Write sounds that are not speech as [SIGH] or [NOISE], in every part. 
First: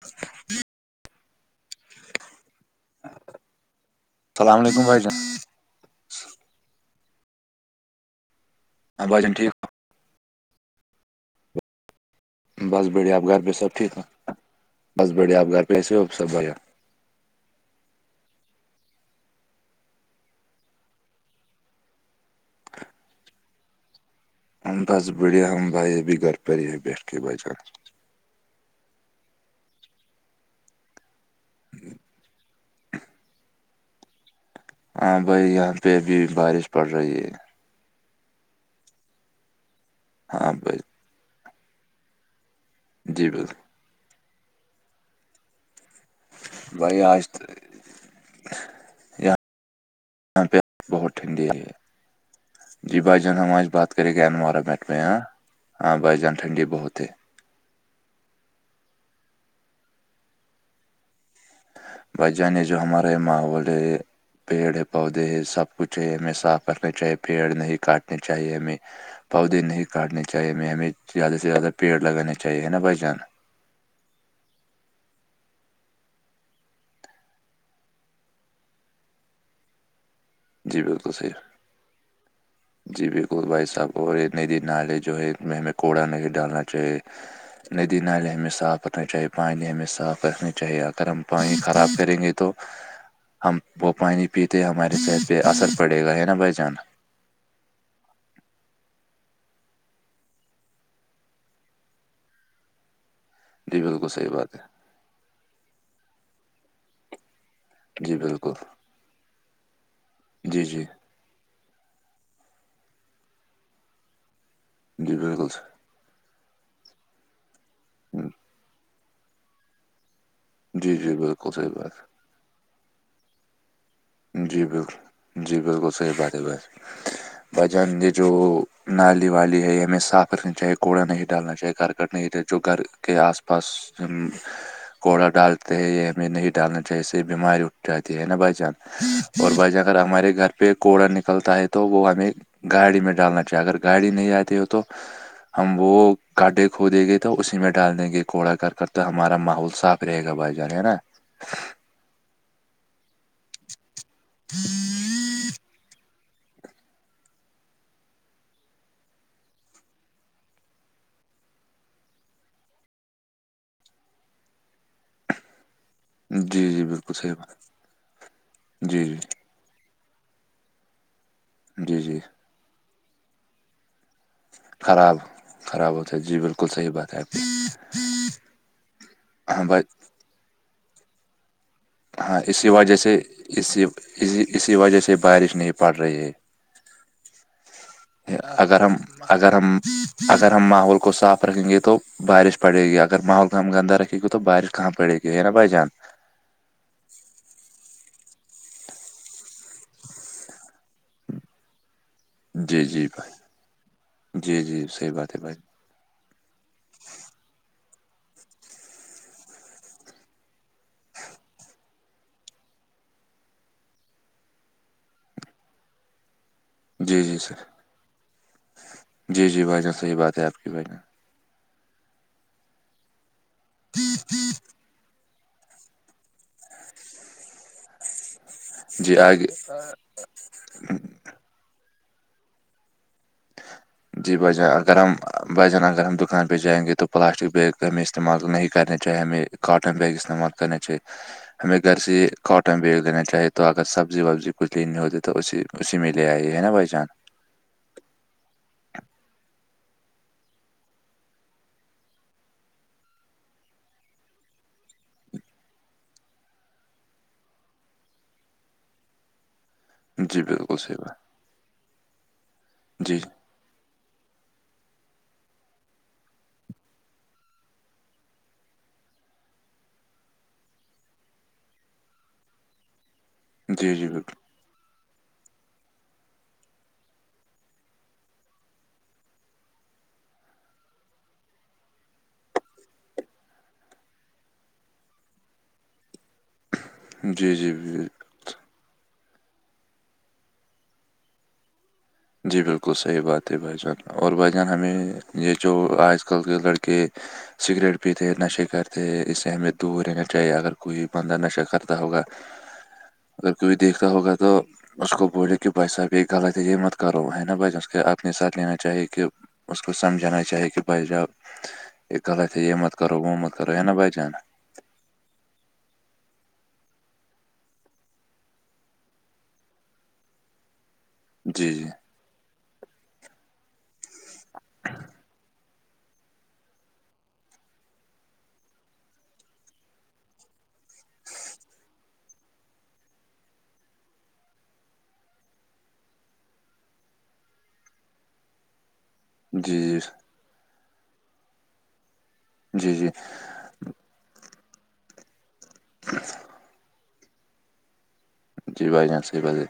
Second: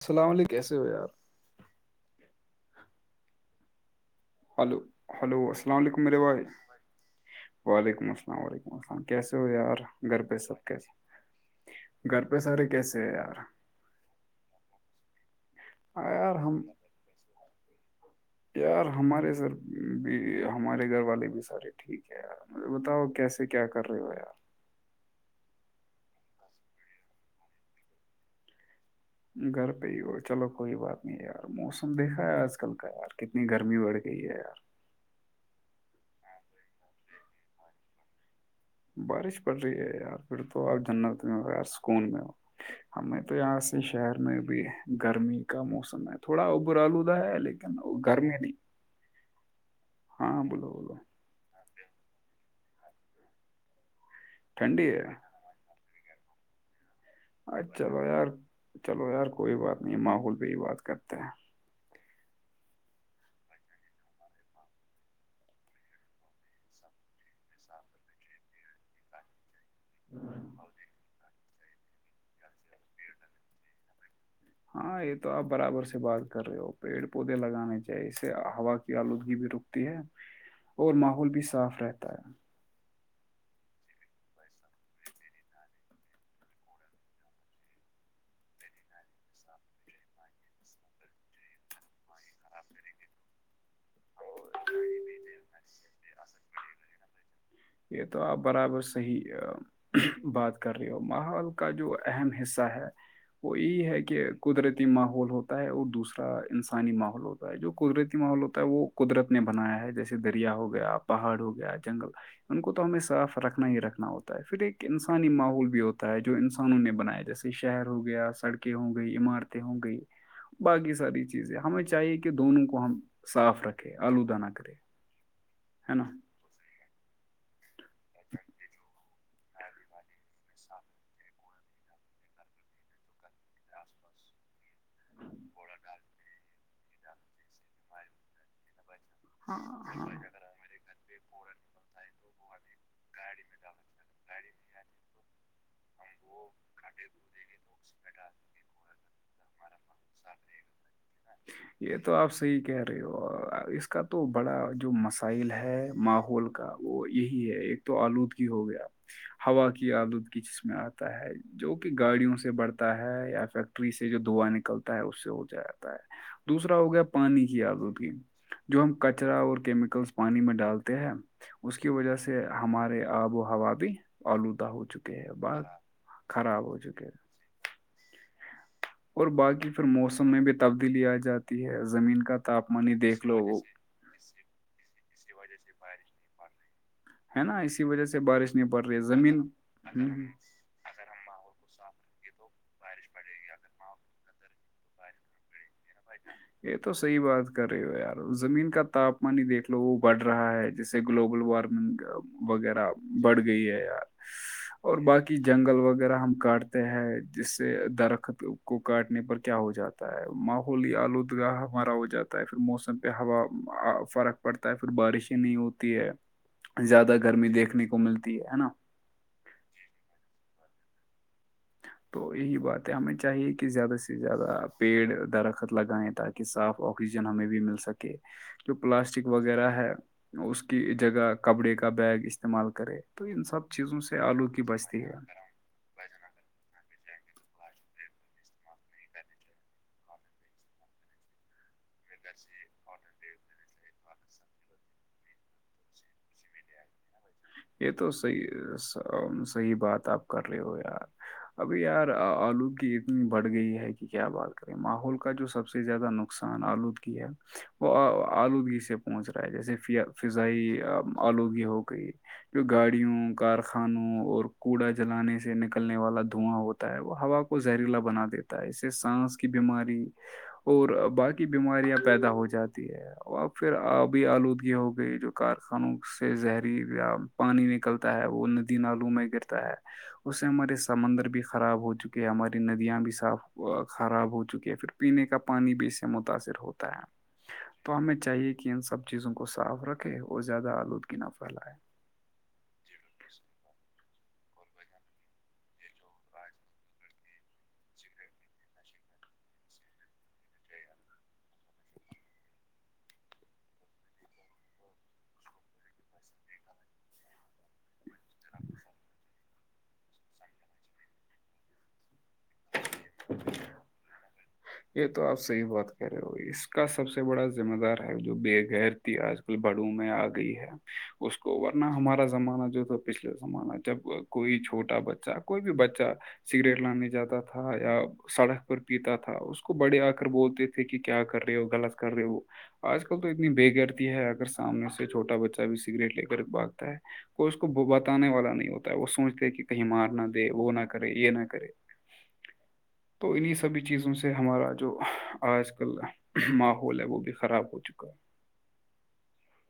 السلام علیکم کیسے ہو یار السلام ہلو علیکم بھائی جان ہلو السلام علیکم میرے بھائی وعلیکم السلام ورحمۃ اللہ ہاں بھائی جان کیسے ہو ٹھیک یار گھر پہ سب کیسے گھر پہ سارے بس کیسے ہیں بڑھیا یار گھر پہ سب ٹھیک ہے بس بڑھیا آپ گھر کیسے ہو ہاں سب یار بھیا ہم یار ہمارے گھر بھی ہمارے گھر والے بھی سارے ٹھیک ہے یار اور بتاؤ کیسے کیا کر رہے ہو یار بس بڑھیا ہم بھائی ابھی گھر پر ہی ہے بیٹھ کے بھائی جان آج گھر پہ ہی ہو چلو کوئی بات نہیں یار موسم دیکھا ہے آج کل کا یار کتنی گرمی بڑھ گئی ہے یار ہاں بھائی یہاں پہ ابھی بارش پڑ رہی ہے بارش پڑ رہی ہے یار پھر ہاں تو بھائی آپ جنت میں ہو یار سکون میں ہو ہمیں جی تو یہاں بالکل سے شہر میں ابھی گرمی کا موسم ہے تھوڑا اوبر بھائی الودہ آج ہیں لیکن گرمی نہیں یہاں ہاں پہ بولو بولو بہت ٹھنڈی ہے جی بھائی جان ہم آج بات کریں گے انوائرمنٹ ٹھنڈی پہ ہے ہاں بھائی جان ٹھنڈی بہت ہے چلو یار چلو یار کوئی بات نہیں ماحول پہ ہی بات کرتے ہیں بھائی جانے یہ جو ہمارا یہ ماحول ہے پیڑ ہے پودے ہے سب کچھ ہے ہمیں صاف رکھنا چاہیے پیڑ نہیں کاٹنے چاہیے ہمیں بچ [INAUDIBLE] پودے نہیں کاٹنے چاہیے ہمیں ہمیں زیادہ سے زیادہ پیڑ لگانے چاہیے ہے نا بھائی جان ہاں یہ تو آپ برابر سے بات کر رہے ہو پیڑ پودے لگانے چاہیے اس سے ہوا کی آلودگی بھی رک ہے جی اور بالکل ماحول صحیح بھی صاف رہتا ہے جی بالکل بھائی صاحب اور ندی نالے جو ہے ان میں ہمیں کوڑا نہیں ڈالنا چاہیے ندی نالے ہمیں صاف رکھنا چاہیے پانی ہمیں صاف رکھنا چاہیے اگر ہم پانی خراب کریں گے تو تو ہم وہ پانی پیتے ہمارے صحت پہ اثر پڑے گا ہے نا بھائی جان یہ تو آپ برابر صحیح بات کر رہی ہو ماحول کا جو اہم حصہ ہے وہ جی یہ ہے بالکل کہ صحیح بات ہے قدرتی ماحول ہوتا ہے اور دوسرا انسانی ماحول ہوتا ہے جو جی قدرتی ماحول بالکل ہوتا ہے وہ قدرت نے بنایا ہے جیسے دریا جی ہو جی گیا پہاڑ ہو گیا جنگل ان کو تو ہمیں صاف رکھنا ہی رکھنا ہوتا ہے پھر ایک جی انسانی ماحول بالکل بھی ہوتا ہے جو انسانوں نے بنایا جیسے شہر ہو گیا سڑکیں ہوں گی گئی عمارتیں ہو گئی باقی جی جی ساری بالکل چیزیں صحیح ہمیں بات چاہیے کہ کہ دونوں کو ہم صاف رکھیں آلودہ نہ جی کریں بالکل جی بالکل صحیح بات ہے بھائی [INAUDIBLE] بھجن یہ جو نالی والی ہے ہمیں صاف رکھنی چاہیے کوڑا نہیں ڈالنا چاہیے گھر کرنے لی جو گھر کے آس پاس کوڑا ڈالتے ہیں یہ ہمیں نہیں ڈالنا چاہیے سے بیماری اٹھ جاتی ہے نا بھائی جان اور بھائی ج ہاں اگر ہاں ہمارے گھر پہ پہ کوڑا نکلتا ہے تو وہ ہمیں گاڑی میں ڈالنا چاہیے اگر گاڑی نہیں آتی ہو تو ہم وہ کڈے کھ دیں گے تو اسی میں ڈال دیں گے کوڑا کر کر تو ہمارا ماحول صاف رہے گا بھائی جان ہے نا یہ تو آپ صحیح کہہ رہے ہو اس کا تو بڑا جو مسئلہ مسائل ہے ماحول کا وہ یہی ہے ایک تو آلودگ ہو گیا ہوا کی آلود کی جسم آتا ہے جو کہ گاڑیوں سے بڑھتا ہے یا فیکٹری سے جو دھواں نکلتا ہے اس سے ہو جائے ہے جی دوسرا جی ہو گیا بالکل صحیح پانی بات کی آلودگی جو ہم جی جی کچرا اور کیمیکلس پانی میں ڈالتے ہیں اس کی جی وجہ جی سے ہمارے آب و ہوا بھی آلودہ ہو چکے خراب ہیں بس خراب ہو چکے ہیں پی اور باقی پھر موسم میں بھی تبدیلی آ جاتی ہے زمین کا ہاں اسی تاپمان ہی وجہ سے دیکھ لو وہ اسی اسی اسی وجہ سے بارش نہیں پڑ رہی ہے ہے نا اسی وجہ سے بارش نہیں اگر پڑ ہم رہی ہے زمین اگر ہم اگر ہم ماحول کو صاف رکھیں گے تو بارش پڑے گی اگر ماحول کو ہم گندہ رکھے گی تو بارش کہاں پڑے گی یہ نا بائی جان یہ تو صحیح بات کر رہے ہو یار زمین کا تاپمان ہی دیکھ لو وہ بڑھ رہا ہے جیسے گلوبل وارمنگ جی وغیرہ جی بھائی بڑھ گئی ہے یار جی جی اور صحیح بات باقی ہے بھائی جنگل وغیرہ ہم کاٹتے ہیں جس سے درخت کو کاٹنے پر کیا ہو جاتا ہے ماف ہولی آلودگاہ ہمارا ہو جاتا ہے پھر موسم پہ ہوا فرق پڑتا ہے پھر بارشیں نہیں ہو ہے زیادہ جی جی گرمی سر دیکھنے کو ملتی ہے نا جی جی بھنان صحیح بات ہے آپ کی بھنہ تو یہی بات ہے ہمیں چاہیے کہ زیادہ سے زیادہ آپ پیڑ درخت لگائیں تاکہ صاف آکسیجن ہمیں بھی مل سکے جو جی پلاسٹک آگے وغیرہ ہے اس کی جگہ کپڑے کا بیگ استعمال کرے تو ان سب چیزوں سے جی الو بھائی کی جان اگر بچتی ہے ہم بھائی جان اگر ہم دکان پہ جائیں گے تو پلاسٹی بیگ میں استعمال نہیں کرنا چاہے ہمیں کاٹن بیگ استعمال کرنا چاہیے [INAUDIBLE] ہمیں گھر سے کاٹن بیگ لینا چاہی تو اگر سبزی وبزی کچھ لینی ہوتی تو اسی اسی میں لے آئیے ہے نا بھائی جان یہ تو صحیح صحی بات آپ کر رہے ہو یار ابھی یار آلودگی اتنی بڑھ گئی ہے کہ کیا بات کریں ماحول کا جو سب سے زیادہ ن نقصان آلودگی ہے وہ آلودگی سے پہنچ رہا ہے جیسے جی بالکل فضائی صحیح بات آلودگی ہو گئی جو جی گاڑیوں کار کھانوں اور کوڑا جلانے سے نکلنے والا دھواں ہوتا ہے وہ ہوا کو زہریلا بنا دیتا ایسے سانس کی بیماری اور باقی بیماریاں پیدا ہو جاتی ہے پھر جی جی آبی بالکل آلودگی ہو گئی جو کارخانوں سے زہری یا پانی نکلتا ہے وہ ندی نالو میں گرتا ہے اس سے ہمارے سمندر بھی خراب ہو چکے ہیں ہماری ندیاں بھی صاف خراب ہو چکی ہے پھر پینے کا پانی بھی اس سے متاثر ہوتا ہے جی جی تو بال- ہمیں چاہیے کہ ان سب چیزوں کو صاف رکھے اور زیادہ آلودگی نہ پھیلائے جی بالکل صحیح بات ہے بھائی جان اور بھائی جان ہمیں یہ جو آج کل کے لڑکے سگریٹ پیتے ہیں نشے کرتے ہیں اس سے ہمیں دور رہنا چاہیے اگر کوئی بندہ نشہ کرتا ہوگا [INAUDIBLE] اگر کوئی دیکھتا ہوگا تو اس کو بولے کہ بھائی صاحب یہ غلط ہے یہ مت کرو ہے نا بھائی جان اس کو اپنے ساتھ لینا چاہیے کہ اس کو سمجھانا چاہیے کہ بھائی جان یہ غلط ہے یہ مت کرو وہ مت کرو ہے نا بھائی جان یہ تو آپ صحیح بات کہہ رہے ہو اس کا سب سے بڑا ذمہ دار ہے جو بے گیر بغیرتی آج کل بڑھوں میں آ گئی ہے اس کو جی ورنہ ہمارا زمانہ جو تھا پچھلے زمانہ جب کوئی چھوٹا بچہ کوئی بھی بچہ سگریٹ لانے جاتا تھا یا سڑک پر پیتا تھا اس کو بڑے آ کر بولتے تھے کہ کیا کر رہے ہو غلط کر رہے ہو آج کل تو اتنی بےغیرتی ہے اگر سامنے سے چھوٹا بچہ بھی سگریٹ لے کر باگتا ہے کوئی اس کو بتانے والا نہیں ہوتا ہے وہ سوچتے کہ جی کہیں جی مار نہ دے وہ نہ کرے یہ نہ کرے جی جی تو انہیں سبھی چیزوں سے ہمارا جو آج کل ماحول ہے وہ بھی خراب ہو چکا [INAUDIBLE] جی بھائی جان صحیح بات ہے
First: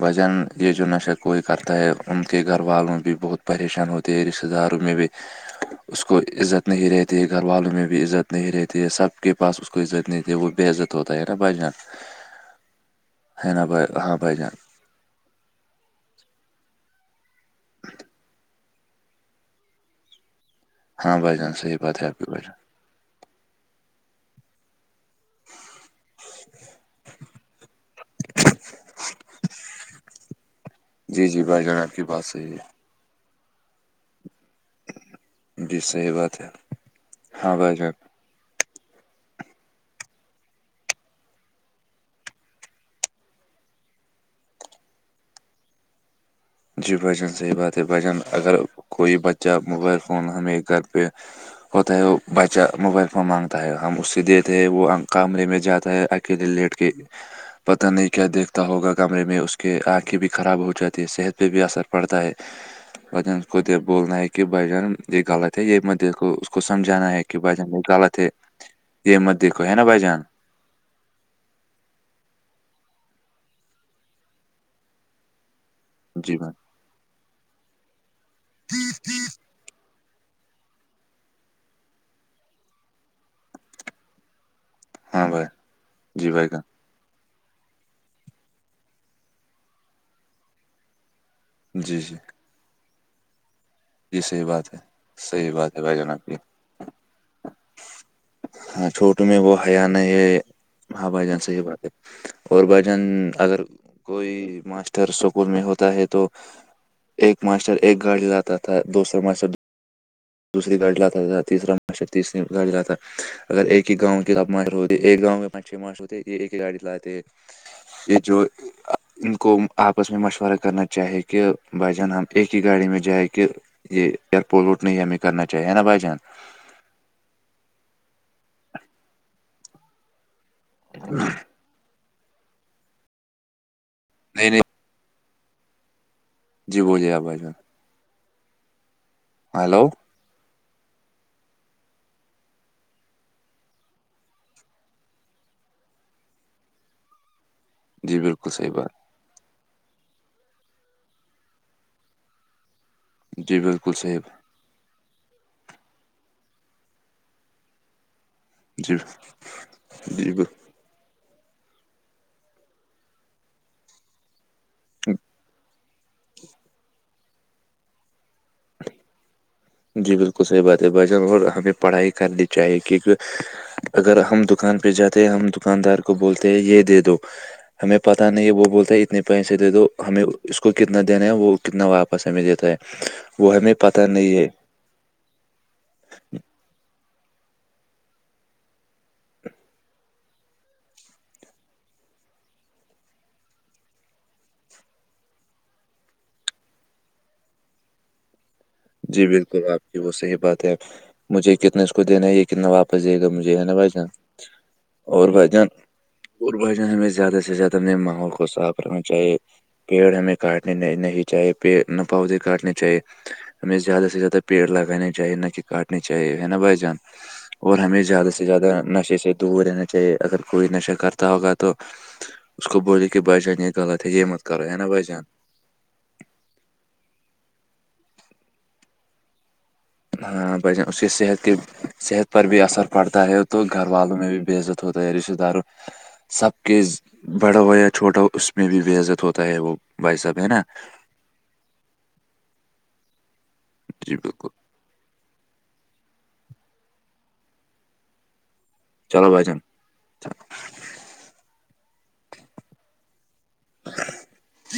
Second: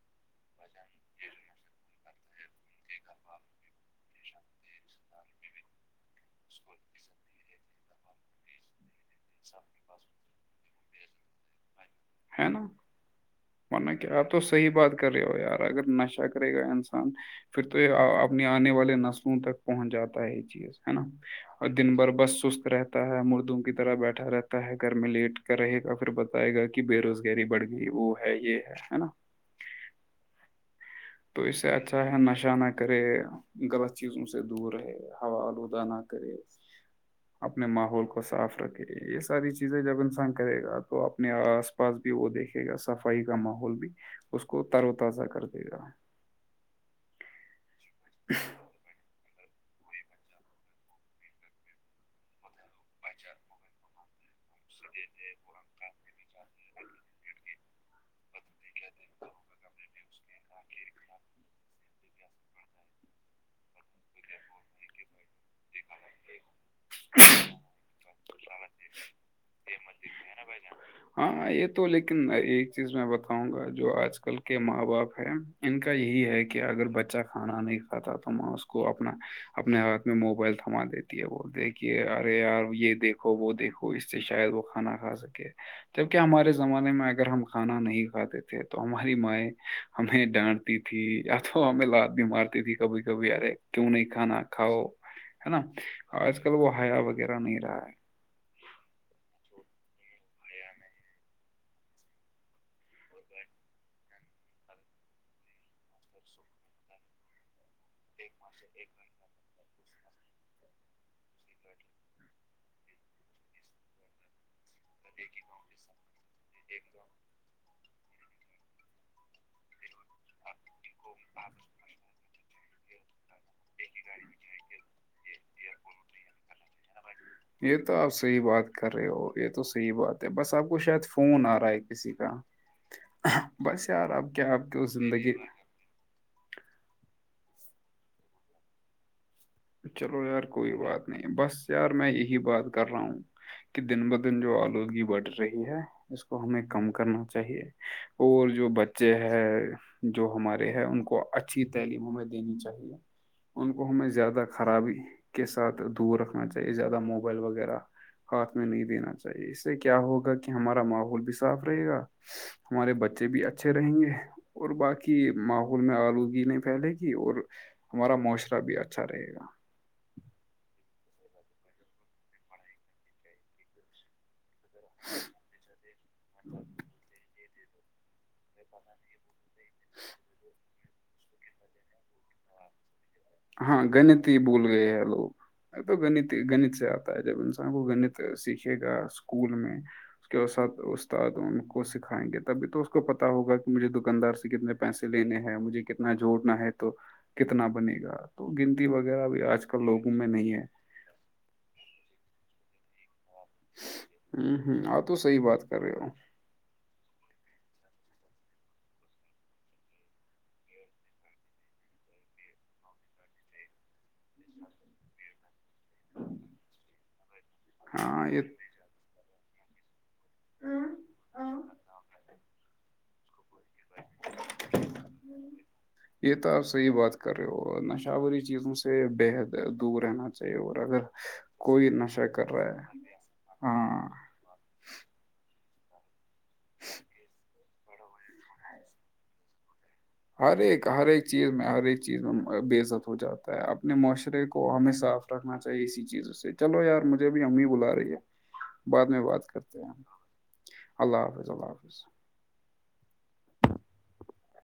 بھائی جان یہ جو نشا کوئی کرتا ہے ان کے گھر والوں بھی بہت پریشان ہوتی ہے رشتہ داروں میں بھی جیی [UNINTELLIGIBLE] اس کو عزت نہیں رہتی ہے گھر والوں میں بھی عزت نہیں رہتی ہے سب کے پاس اس کو عزت نہیں رہتی ہے وہ بے عزت ہوتا ہے نا بھائی جان ہے نا ہے نا بھائی ورنہ ہاں کیا آپ بھائی تو جان صحیح بات کر رہے ہو یار اگر نشہ کرے گا انسان پھر تو یہ اپنے آنے والے نسلوں تک پہنچ جاتا ہے یہ چیز ہے نا ہاں بھائی جان اور صحیح دن بات ہے بھر آپ کی بس بھائی جان سست رہتا مردوں کی طرح بیٹھا رہتا ہے گھر میں لیٹ کر رہے گا پھر بتائے گا کہ بے روزگاری بڑھ گئی وہ ہے یہ ہے ہے نا جی تو جی اس بھائی سے جان آپ کی اچھا ہے بات صحیح نشہ نہ کرے غلط چیزوں سے دور رہے ہوا جی الودہ نہ صحیح کرے بات ہے ہاں اپنے بھائی جان ماحول کو کو صاف رکھے یہ ساری چیزیں جب انسان کرے گا تو اپنے آس پاس بھی وہ دیکھے گا صفائی کا ماحول بھی اس کو تر و تازہ کر دے گا جی بھائی جان صحیح بات ہے بھائی جان اگر کوئی بچہ بچہ موبائل فون ہمیں گھر پہ ہوتا ہے وہ بچہ موبائل فون مانگتا ہے ہم اسے دیتے ہیں وہ کمرے میں جاتا ہے اکیلے لیٹ کے پتہ نہیں کیا دیکھتا ہوگا کمرے میں اس کے آنکھیں بھی خراب ہو جاتی ہے صحت پہ بھی اثر پڑتا ہے بھائی جان اس کو بولنا ہے کہ بھائی جان یہ غلط ہے یہ مت دیکھو اس کو سمجھانا ہے کہ بھائی جان یہ غلط ہے یہ مت دیکھو ہے نا بھائی جان [INAUDIBLE] ہاں یہ تو لیکن ایک چیز میں بتاؤں گا جو آج کل کے ماں باپ ہے ان کا یہی جی ہے بھائی کہ اگر بچہ کھانا نہیں کھاتا تو ماں اس کو اپنا اپنے ہاتھ میں موبائل تھما دیتی ہے وہ دیکھیے ارے یار یہ دیکھو وہ دیکھو اس سے شاید وہ کھانا کھا ہاں بھائی سکے جبکہ جی بھائی ہمارے جان زمانے میں اگر ہم کھانا نہیں کھاتے تھے تو ہماری مائیں ہمیں ڈانٹ تی تھی یا تو ہمیں جی لات جی بھی مارتی تھی کبھی کبھی ارے کیوں نہیں جی کھانا صحیح بات ہے کھاؤ ہے صحیح نا بات بھائی جان آپ کی آج کل وہ ہیا وغیرہ نہیں رہا ہے ہاں چھوٹ میں وہ حیاان ہے ماں بھائی جان سے یہ باتیں اور بھجان اگر کوئی ماسٹر سکول میں ہوتا ہے تو ایک ماسٹر ایک گاڑی لاتا تھا دوسر ماسٹر دوسری گاڑی لاتا تھا تیسرا ماشر تیسری گاڑی لاتا ہے اگر ایک ہی گاؤں کی آب ماہر ہوتی یہ ایک گاؤں میں پانچ چھ ماس ہوتے یہ ایک ایک گاڑی لاتے یہ جو [INAUDIBLE] ان کو آپس میں مشورہ کرنا چاہی کہ بھائی جان ہم ایک ہی گاڑی میں جائ کے یہ ایئر پولوٹ نہیں ہمیں کرنا چاہیے نا بھائی جان یہ تو آپ صحیح بات کر رہے ہو یہ تو صحیح بات ہے بس آپ کو شاید فون آ رہا ہے کسی کا بس یار آپ نہیں کیا نہیں آپ کے زندگی جی بولیے آپ بائیان ہیلو و یار کوئی بات نہیں بس یار میں یہی بات کر رہا ہوں کہ دن ب دن جو آلودگی بڑھ رہی ہے اس کو ہمیں کم کرنا چاہیے جی اور بالکل جو صحیح بات بچے ہے جو ہمارے ہے ان کو اچھی تعلیم ہمیں دینی چاہیے جی ان کو بالکل ہمیں صحیح زیادہ خرابی کے ساتھ دور رکھنا چاہیے زیادہ موبائل وغیرہ ہاتھ میں نہیں جی جی دینا چاہیے اس سے کیا ہوگا بالکل کہ ہمارا ماحول بھی صاف رہے گا ہمارے بچے بھی اچھے رہیں گے اور باقی ماحول ان میں آلودگی نہیں پھیلے گی اور ہمارا معاشرہ بھی اچھا رہے گا جی بالکل صحیح بات ہے ب جان اور ہمیں پڑھائی کرنی چاہیے کیونکہ اگر ہم دکان پہ جاتے ہیں ہم دکاندار کو بولتے ہیں یہ دے دو ہمیں پت نہیں ہے وہ بولتا اپنے پیسے دے دو ہمیں اس کو کتنا دینا ہے وہ کتنا واپس ہمیں دیتا ہے وہ ہمیں پتہ نہیں ہے ئے لو تو گ گت سے آپ تا جب انسان کو گنت سیکھے گا اسکول میں اس کے اسد استاد ان کو سکھائیں گے تبھی تو اس کو پتا ہوگا کہ مجھے دکاندار سے کتنے پیسے لینے ہیں مجھے کتنا جوھڑنا ہے تو کتنا بنے گا تو گنتی ہو جی بالکل آپ کی وہ صحی بات ہے مجھے کتنا اس کو دینا ہے یہ کتنااپ پ جے گ مجے نا بھائی ہ ہ ہاں تو اور صحیح بھائی بات کر رہے ہو اور بھجان ہمیں زیادہ سے زیادہ اپنے ماحول کو صاف رکھنا چاہیے پیڑ ہمیں کاٹنے نہیں چاہیے پ پودے کاٹنے چاہیے [UNINTELLIGIBLE] ہمیں زیادہ سے زیادہ پڑگانا چاہی ن کہ کاٹ نی چاہیے ہے نا بھائی جان اور ہمیں ہاں زیادہ یہ سے زیادہ نشے سے دور رہنا چاہے اگر کوئی نشہ کرتا ہوگا تو اس کو بولی کے ب جانی غلط ہے جیمت کرو ہے نا بھائی جان یہ تو آپ صحیح بات کر رہے ہو نشہوری چیزوں سے بےحد دور رہنا چاہیے ہاں بھائی اور جان اس اگر کی صحت کی کوئی نشہ صحت پر کر بھی رہا اثر پڑتا ہے تو گھر ہاں والوں میں بھی بےزت تھوتا رشتہ داروں سب کے بڑا ہو یا چھوٹا ہو اس میں بھی بے عزت ہوتا ہے وہ بھائی صاحب ہے ہر نا ایک ہر ایک چیز میں ہر ایک چیز میں بے عزت ہو جاتا ہے اپنے جی معاشرے بالکل کو ہمیشہ رکھنا چاہیے اسی چیزوں سے چلو یار مجھے بھی امی بلا رہی ہے بعد میں چلو بھائی بات جان کرتے اللہ حافظ اللہ حافظ [INAUDIBLE]